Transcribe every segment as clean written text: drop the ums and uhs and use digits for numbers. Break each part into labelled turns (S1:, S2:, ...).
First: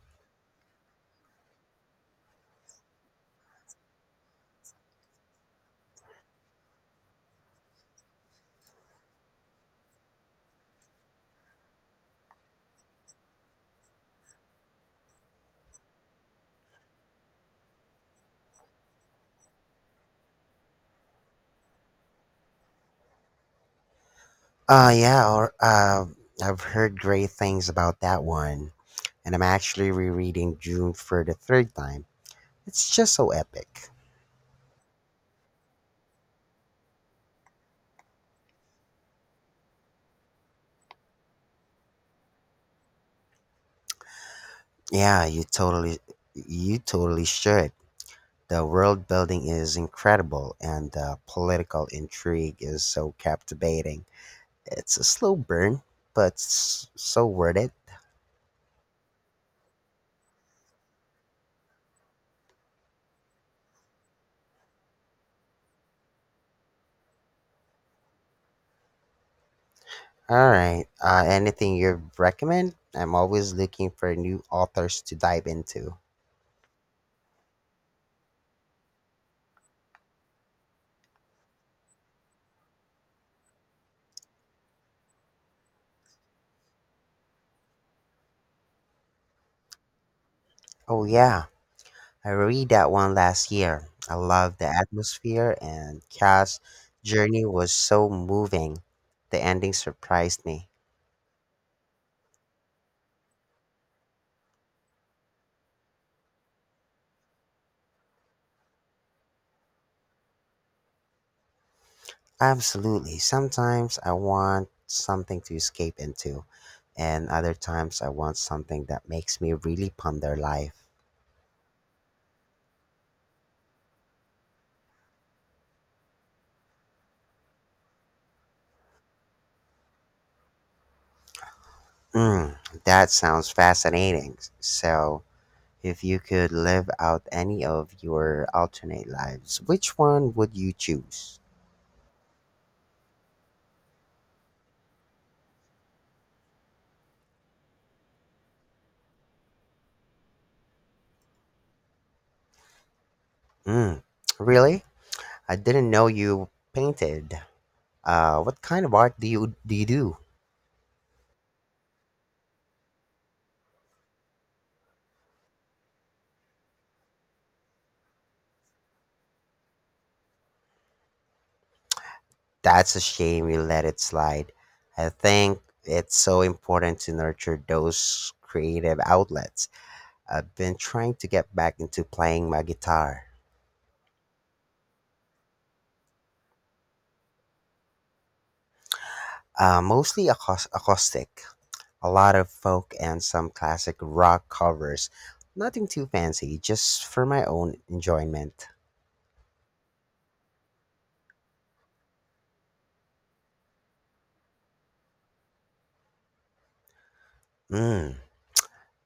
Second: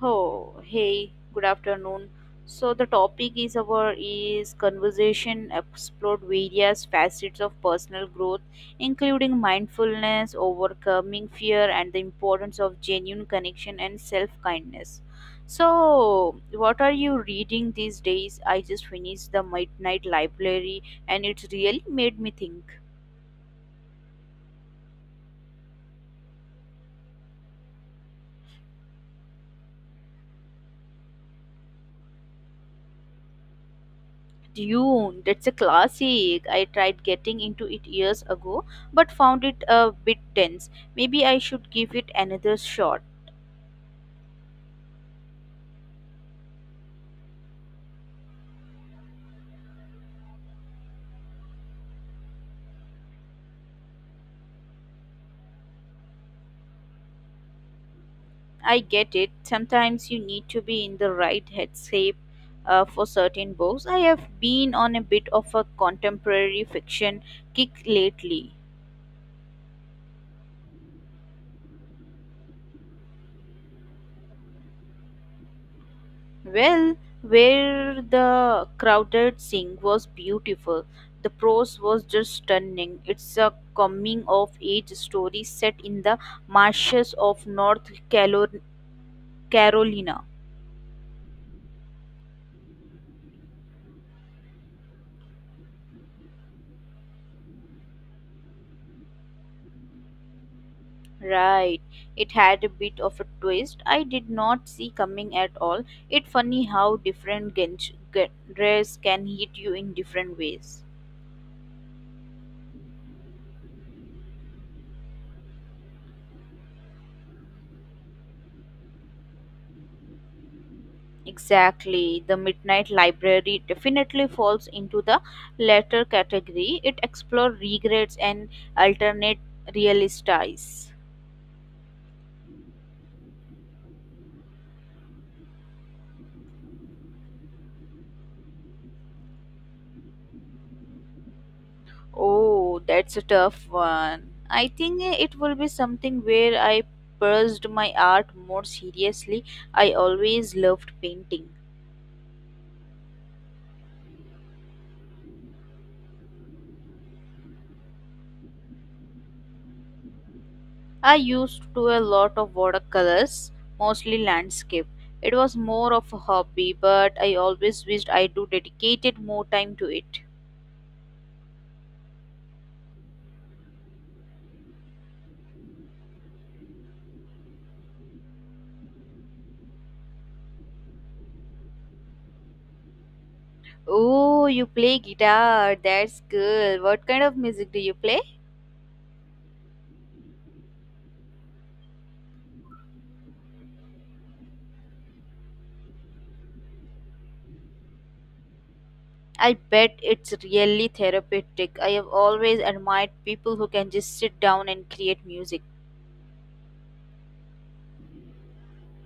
S1: Oh, hey, good afternoon. So the topic is our is conversation explored various facets of personal growth, including mindfulness, overcoming fear, and the importance of genuine connection and self-kindness. So, what are you reading these days? I just finished the Midnight Library, and it's really made me think.
S2: Uh yeah, or, uh, I've heard great things about that one, and I'm actually rereading June for the 3rd time. It's just so epic.
S1: Dune, that's a classic. I tried getting into it years ago, but found it a bit tense. Maybe I should give it another shot.
S2: Yeah, you totally should. The world building is incredible, and the political intrigue is so captivating. It's a slow burn, but so worth it.
S1: I get it. Sometimes you need to be in the right headspace for certain books. I have been on a bit of a contemporary fiction kick lately.
S2: All right, anything you recommend? I'm always looking for new authors to dive into.
S1: Well, where the crowded sing was beautiful. The prose was just stunning. It's a coming of age story set in the marshes of Carolina.
S2: Oh yeah, I read that one last year. I loved the atmosphere and Cass' journey was so moving. The ending surprised me.
S1: Right. It had a bit of a twist I did not see coming at all. It's funny how different genres can hit you in different ways.
S2: Absolutely. Sometimes I want something to escape into, and other times I want something that makes me really ponder life.
S1: Exactly. The Midnight Library definitely falls into the latter category. It explores regrets and alternate realities.
S2: Mm, that sounds fascinating. So, if you could live out any of your alternate lives, which one would you choose?
S1: Oh, that's a tough one. I think it will be something where I pursued my art more seriously. I always loved painting.
S2: Mm, really? I didn't know you painted. What kind of art do you do?
S1: I used to do a lot of watercolors, mostly landscape. It was more of a hobby, but I always wished I do dedicated more time to it.
S2: That's a shame you let it slide. I think it's so important to nurture those creative outlets. I've been trying to get back into playing my guitar.
S1: Oh, you play guitar. That's cool. What kind of music do you play?
S2: Mostly acoustic, a lot of folk and some classic rock covers. Nothing too fancy, just for my own enjoyment.
S1: I bet it's really therapeutic. I have always admired people who can just sit down and create music.
S2: Mm,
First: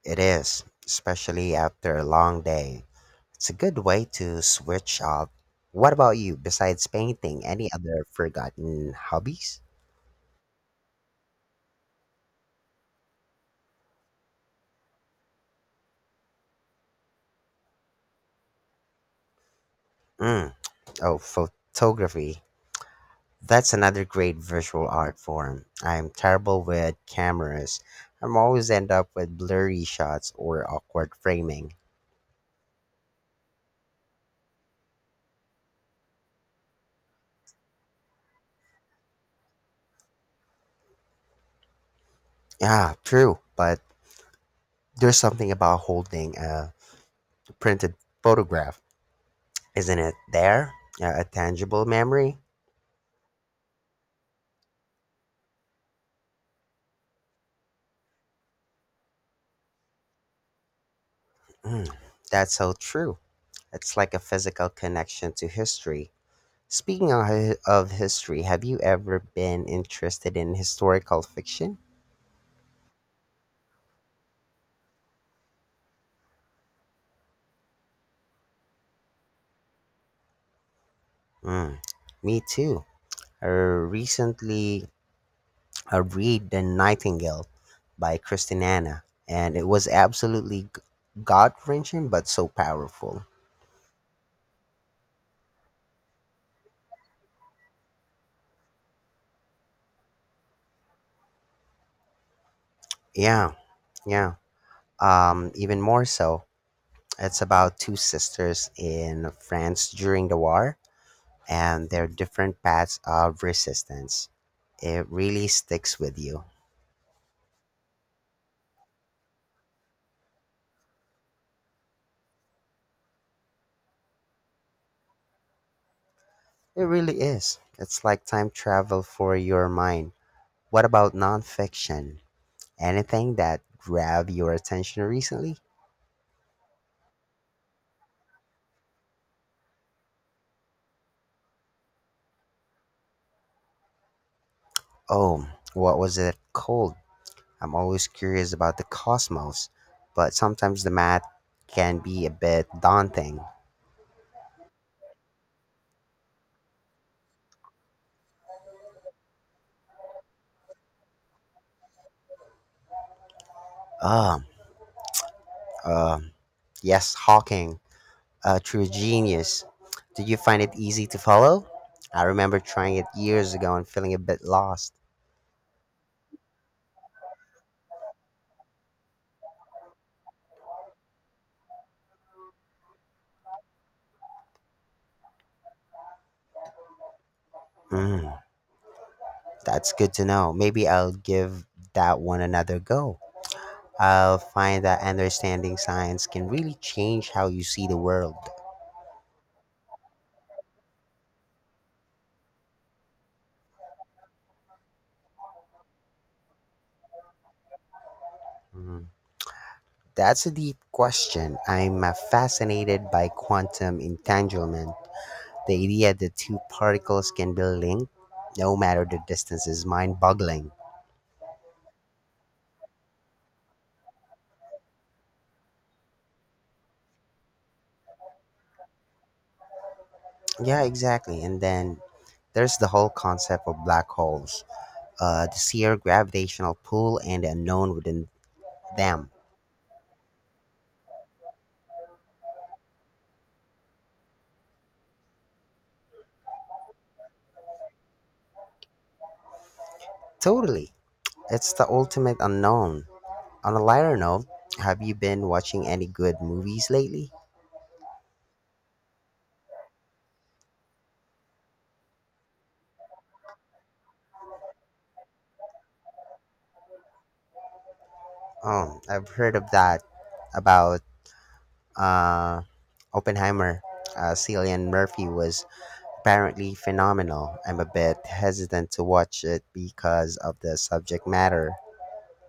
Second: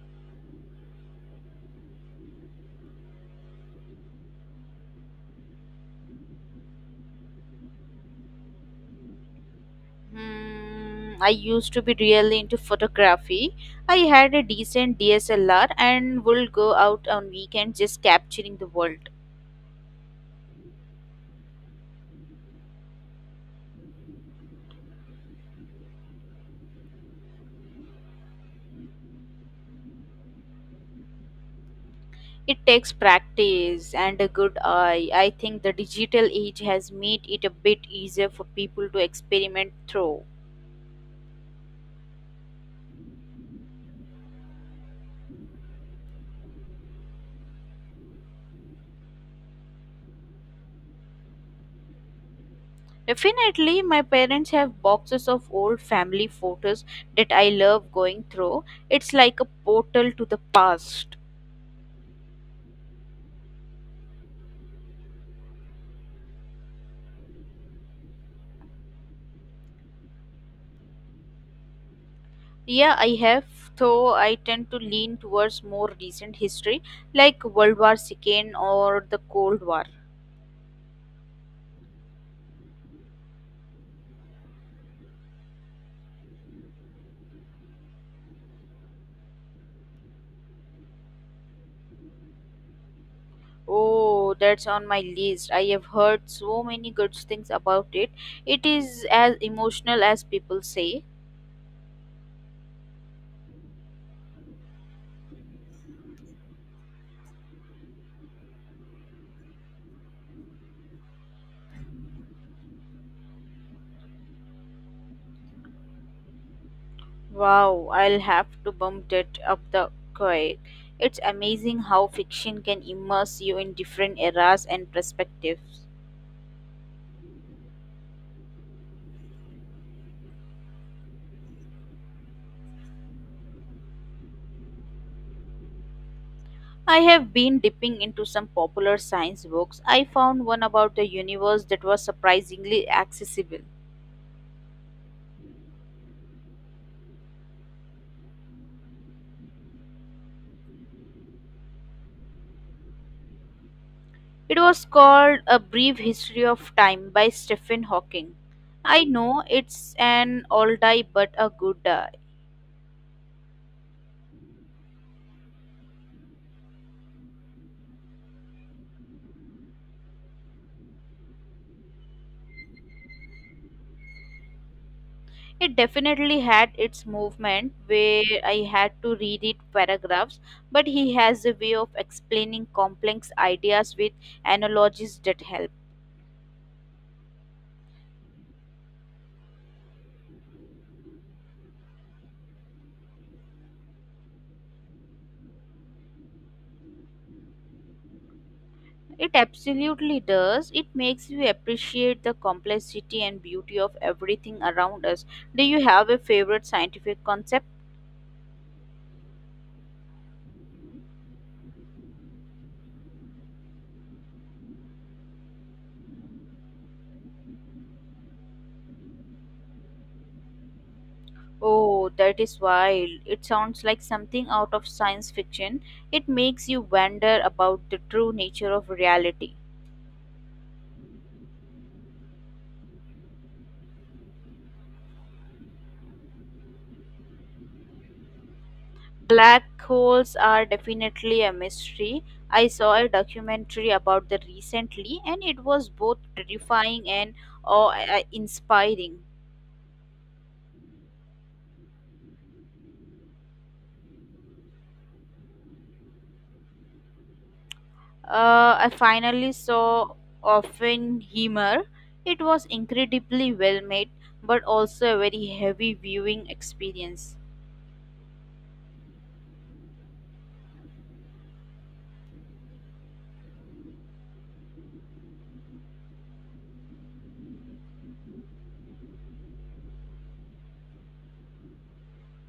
S2: it is, especially after a long day. It's a good way to switch up. What about you? Besides painting, any other forgotten hobbies?
S1: Hmm, I used to be really into photography. I had a decent DSLR and would go out on weekends just capturing the world.
S2: Mm. Oh, photography. That's another great visual art form. I'm terrible with cameras. I'm always end up with blurry shots or awkward framing.
S1: It takes practice and a good eye. I think the digital age has made it a bit easier for people to experiment through.
S2: Yeah, true. But there's something about holding a printed photograph, isn't it? There, a tangible memory.
S1: Definitely, my parents have boxes of old family photos that I love going through. It's like a portal to the past.
S2: Mm, that's so true. It's like a physical connection to history. Speaking of, of history, have you ever been interested in historical fiction?
S1: Yeah, I have, though I tend to lean towards more recent history like World War II or the Cold War.
S2: Mm, me too. I recently I read The Nightingale by Christiana, and it was absolutely gut wrenching but so powerful.
S1: Oh, that's on my list. I have heard so many good things about it. It is as emotional as people say.
S2: Yeah, yeah. Even more so, it's about two sisters in France during the war and their different paths of resistance. It really sticks with you.
S1: Wow, I'll have to bump that up the quake. It's amazing how fiction can immerse you in different eras and perspectives.
S2: It really is. It's like time travel for your mind. What about nonfiction? Anything that grabbed your attention recently?
S1: I have been dipping into some popular science books. I found one about the universe that was surprisingly accessible.
S2: Oh, what was it called? I'm always curious about the cosmos, but sometimes the math can be a bit daunting.
S1: It was called A Brief History of Time by Stephen Hawking. I know it's an oldie but a good
S2: Um, um, yes, Hawking, a true genius. Did you find it easy to follow? I remember trying it years ago and feeling a bit lost.
S1: It definitely had its movement where I had to reread paragraphs, but he has a way of explaining complex ideas with analogies that help.
S2: Mm. That's good to know. Maybe I'll give that one another go. I'll find that understanding science can really change how you see the world.
S1: It absolutely does. It makes you appreciate the complexity and beauty of everything around us. Do you have a favorite scientific concept?
S2: Mm, that's a deep question. I'm fascinated by quantum entanglement. The idea that two particles can be linked, no matter the distance, is mind boggling.
S1: Oh, that is wild. It sounds like something out of science fiction. It makes you wonder about the true nature of reality.
S2: Yeah, exactly. And then there's the whole concept of black holes, the sheer gravitational pull and the unknown within them.
S1: Black holes are definitely a mystery. I saw a documentary about them recently, and it was both terrifying and awe inspiring.
S2: Totally. It's the ultimate unknown. On a lighter note, have you been watching any good movies lately?
S1: I finally saw Oppenheimer. It was incredibly well made, but also a very heavy viewing experience.
S2: Oh, I've heard of that about uh, Oppenheimer. Cillian Murphy was apparently phenomenal. I'm a bit hesitant to watch it because of the subject matter.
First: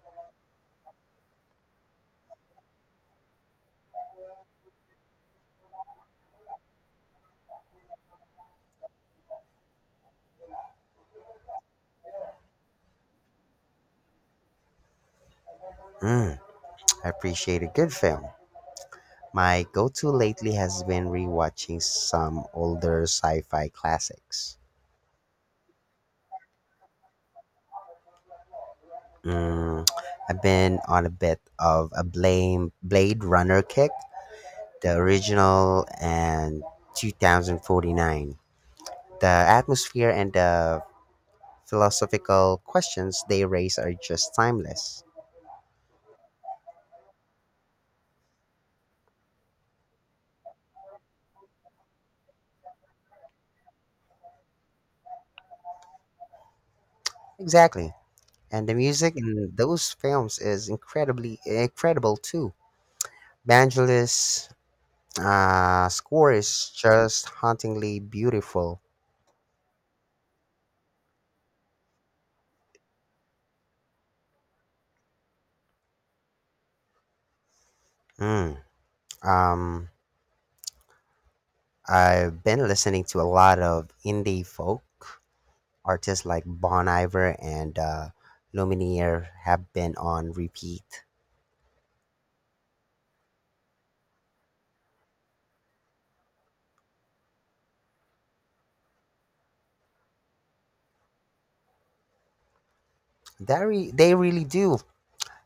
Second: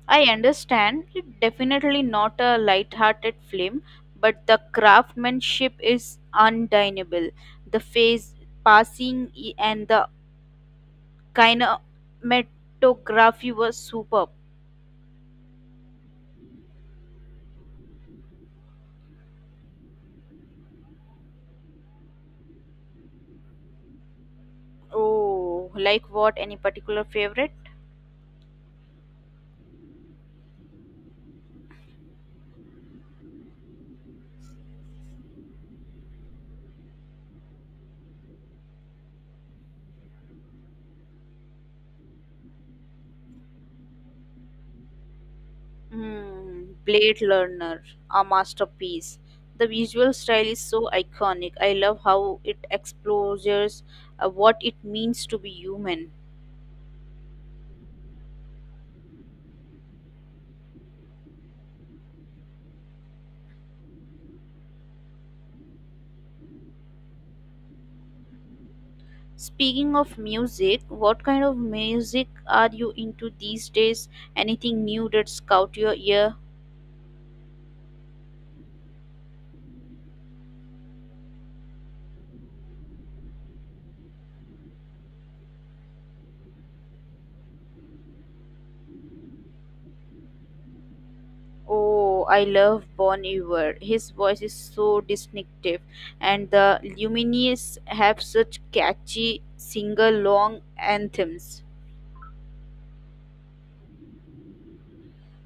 S1: I understand it's definitely not a light-hearted film, but the craftsmanship is undeniable. The face passing and the Kinematography was superb.
S2: Mm, I appreciate a good film. My go to lately has been rewatching some older sci fi classics.
S1: Oh, like what? Any particular favorite?
S2: Mm, I've been on a bit of a blame Blade Runner kick, the original and 2049. The atmosphere and the philosophical questions they raise are just timeless.
S1: Hmm, Blade Runner, a masterpiece. The visual style is so iconic. I love how it explores what it means to be human.
S2: Exactly. And the music in those films is incredibly incredible too. Banjo's score is just hauntingly beautiful.
S1: Speaking of music, what kind of music are you into these days? Anything new that's caught your ear?
S2: Mm, um, I've been listening to a lot of indie folk artists like Bon Iver and Lumineer have been on repeat.
S1: Oh, I love Bon Iver. His voice is so distinctive, and the Lumineers have such catchy sing-along anthems.
S2: They really do.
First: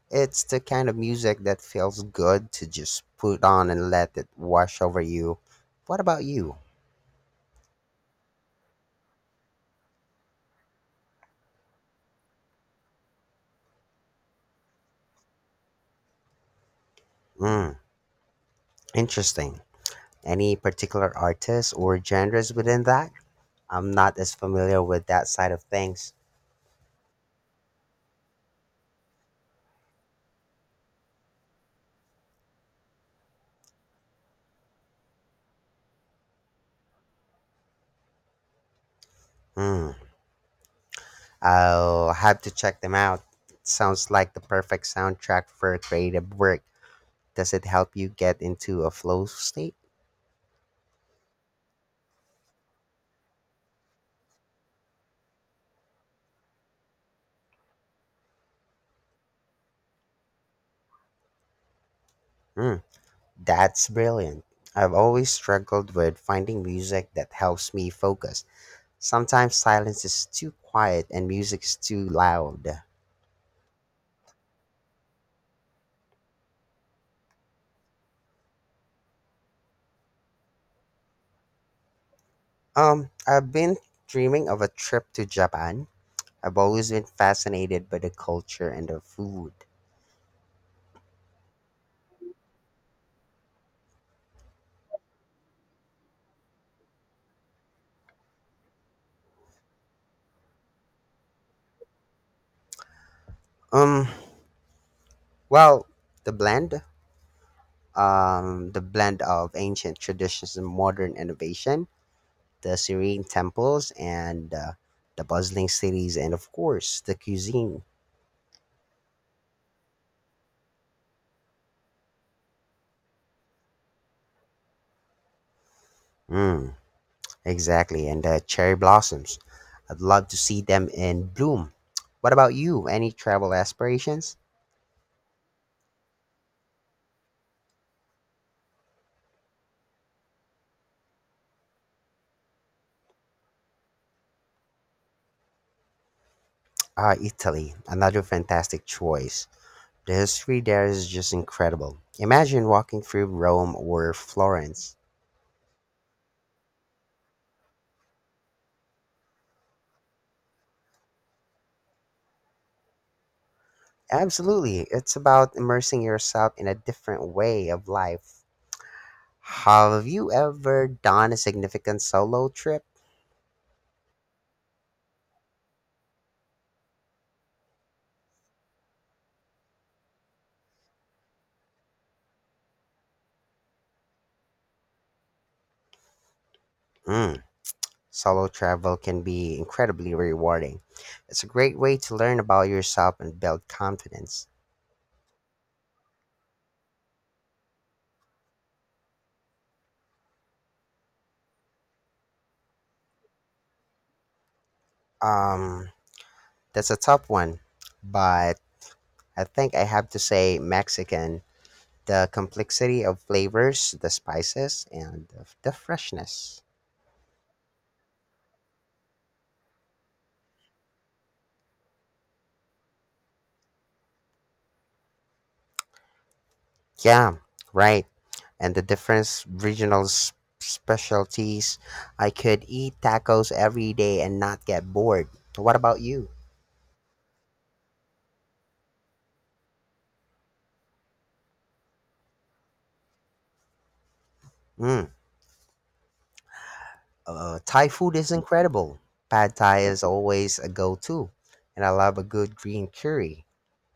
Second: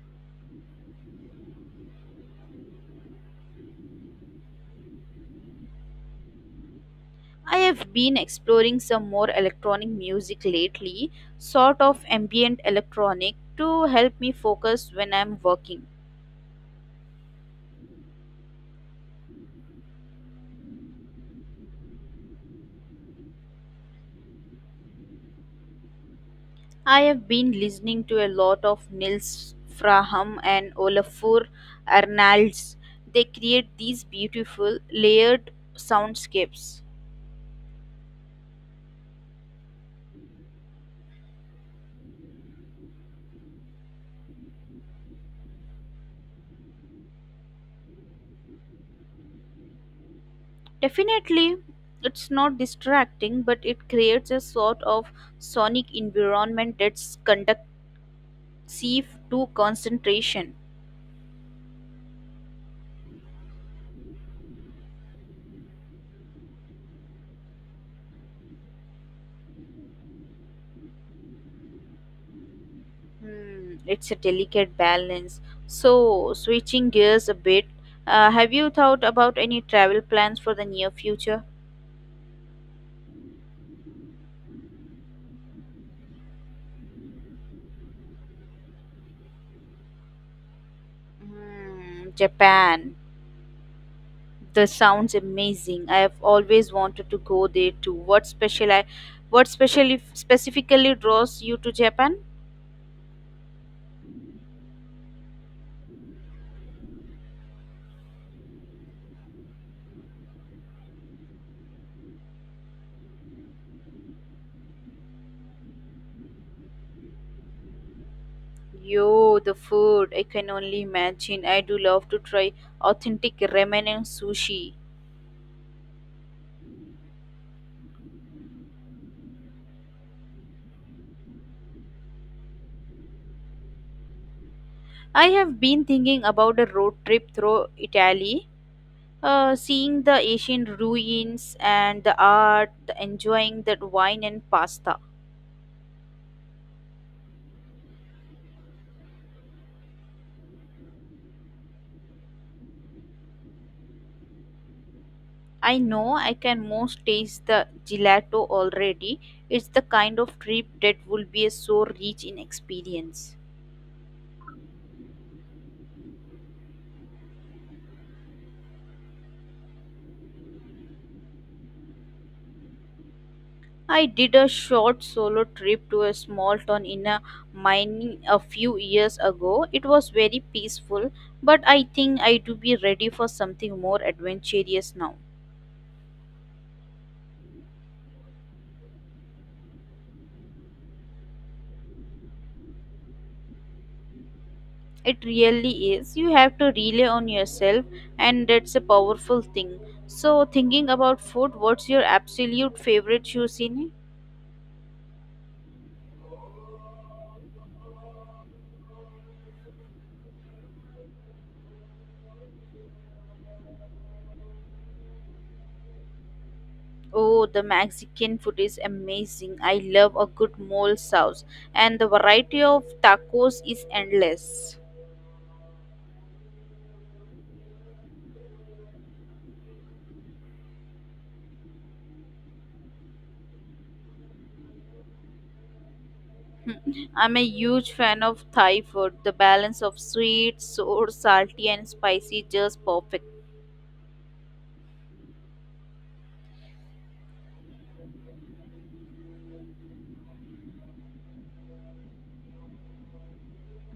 S2: It's the kind of music that feels good to just put on and let it wash over you. What about you?
S1: I have been exploring some more electronic music lately, sort of ambient electronic, to help me focus when I'm working.
S2: Mm, interesting. Any particular artists or genres within that? I'm not as familiar with that side of things.
S1: I have been listening to a lot of Nils Fraham and Olafur Arnalds. They create these beautiful, layered soundscapes.
S2: Hmm. I'll have to check them out. Sounds like the perfect soundtrack for creative work. Does it help you get into a flow state?
S1: Definitely, it's not distracting, but it creates a sort of sonic environment that's conducive to concentration.
S2: Mm, that's brilliant. I've always struggled with finding music that helps me focus. Sometimes silence is too quiet and music is too loud.
S1: Hmm, it's a delicate balance. So, switching gears a bit, have you thought about any travel plans for the near future?
S2: I've been dreaming of a trip to Japan. I've always been fascinated by the culture and the food.
S1: Hmm, Japan. That sounds amazing. I have always wanted to go there too. What special, what specially specifically draws you to Japan?
S2: Um, well, the blend, the blend of ancient traditions and modern innovation, the serene temples and, the bustling cities, and of course, the cuisine.
S1: Yo, the food, I can only imagine. I do love to try authentic ramen and sushi.
S2: Mm, exactly, and the cherry blossoms. I'd love to see them in bloom. What about you? Any travel aspirations?
S1: I have been thinking about a road trip through Italy, seeing the ancient ruins and the art, the enjoying the wine and pasta.
S2: Ah, Italy, another fantastic choice. The history there is just incredible. Imagine walking through Rome or Florence.
S1: I know I can most taste the gelato already. It's the kind of trip that will be so rich in experience.
S2: Absolutely, it's about immersing yourself in a different way of life. Have you ever done a significant solo trip?
S1: I did a short solo trip to a small town in a mining a few years ago. It was very peaceful, but I think I do be ready for something more adventurous now.
S2: Hmm. Solo travel can be incredibly rewarding. It's a great way to learn about yourself and build confidence.
S1: It really is. You have to rely on yourself, and that's a powerful thing. So, thinking about food, what's your absolute favorite cuisine?
S2: Um, that's a tough one, but I think I have to say Mexican. The complexity of flavors, the spices, and the freshness.
S1: Oh, the Mexican food is amazing. I love a good mole sauce, and the variety of tacos is endless.
S2: Yeah, right. And the different specialties. I could eat tacos every day and not get bored. What about you?
S1: Mm, I'm a huge fan of Thai food. The balance of sweet, sour, salty, and spicy just perfect.
S2: Mm. Thai food is incredible. Pad Thai is always a go to, and I love a good green curry.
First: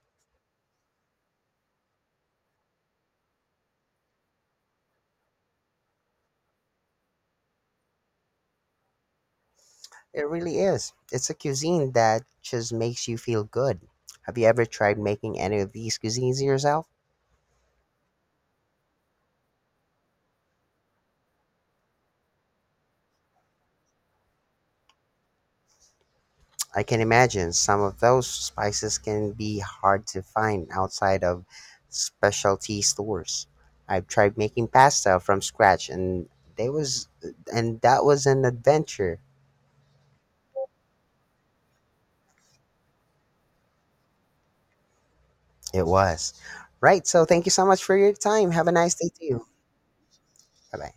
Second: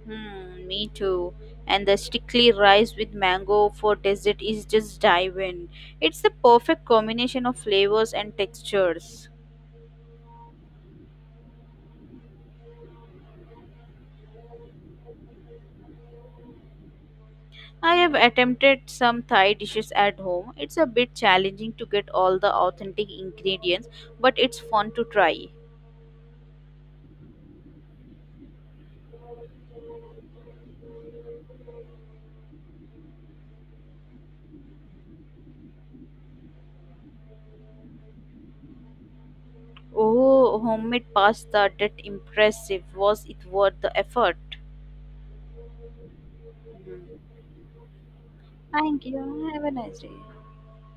S1: Hmm, me too. And the sticky rice with mango for dessert is just divine. It's the perfect combination of flavors and textures.
S2: It really is. It's a cuisine that just makes you feel good. Have you ever tried making any of these cuisines yourself?
S1: I have attempted some Thai dishes at home. It's a bit challenging to get all the authentic ingredients, but it's fun to try.
S2: I can imagine some of those spices can be hard to find outside of specialty stores. I've tried making pasta from scratch and they was and that was an adventure.
S1: Oh, homemade pasta that impressive. Was it worth the effort?
S2: It was. Right. So
S1: Mhm.
S2: thank you so much for your time. Have a nice
S1: Thank
S2: day to you.
S1: you. Have a nice day.
S2: Bye bye.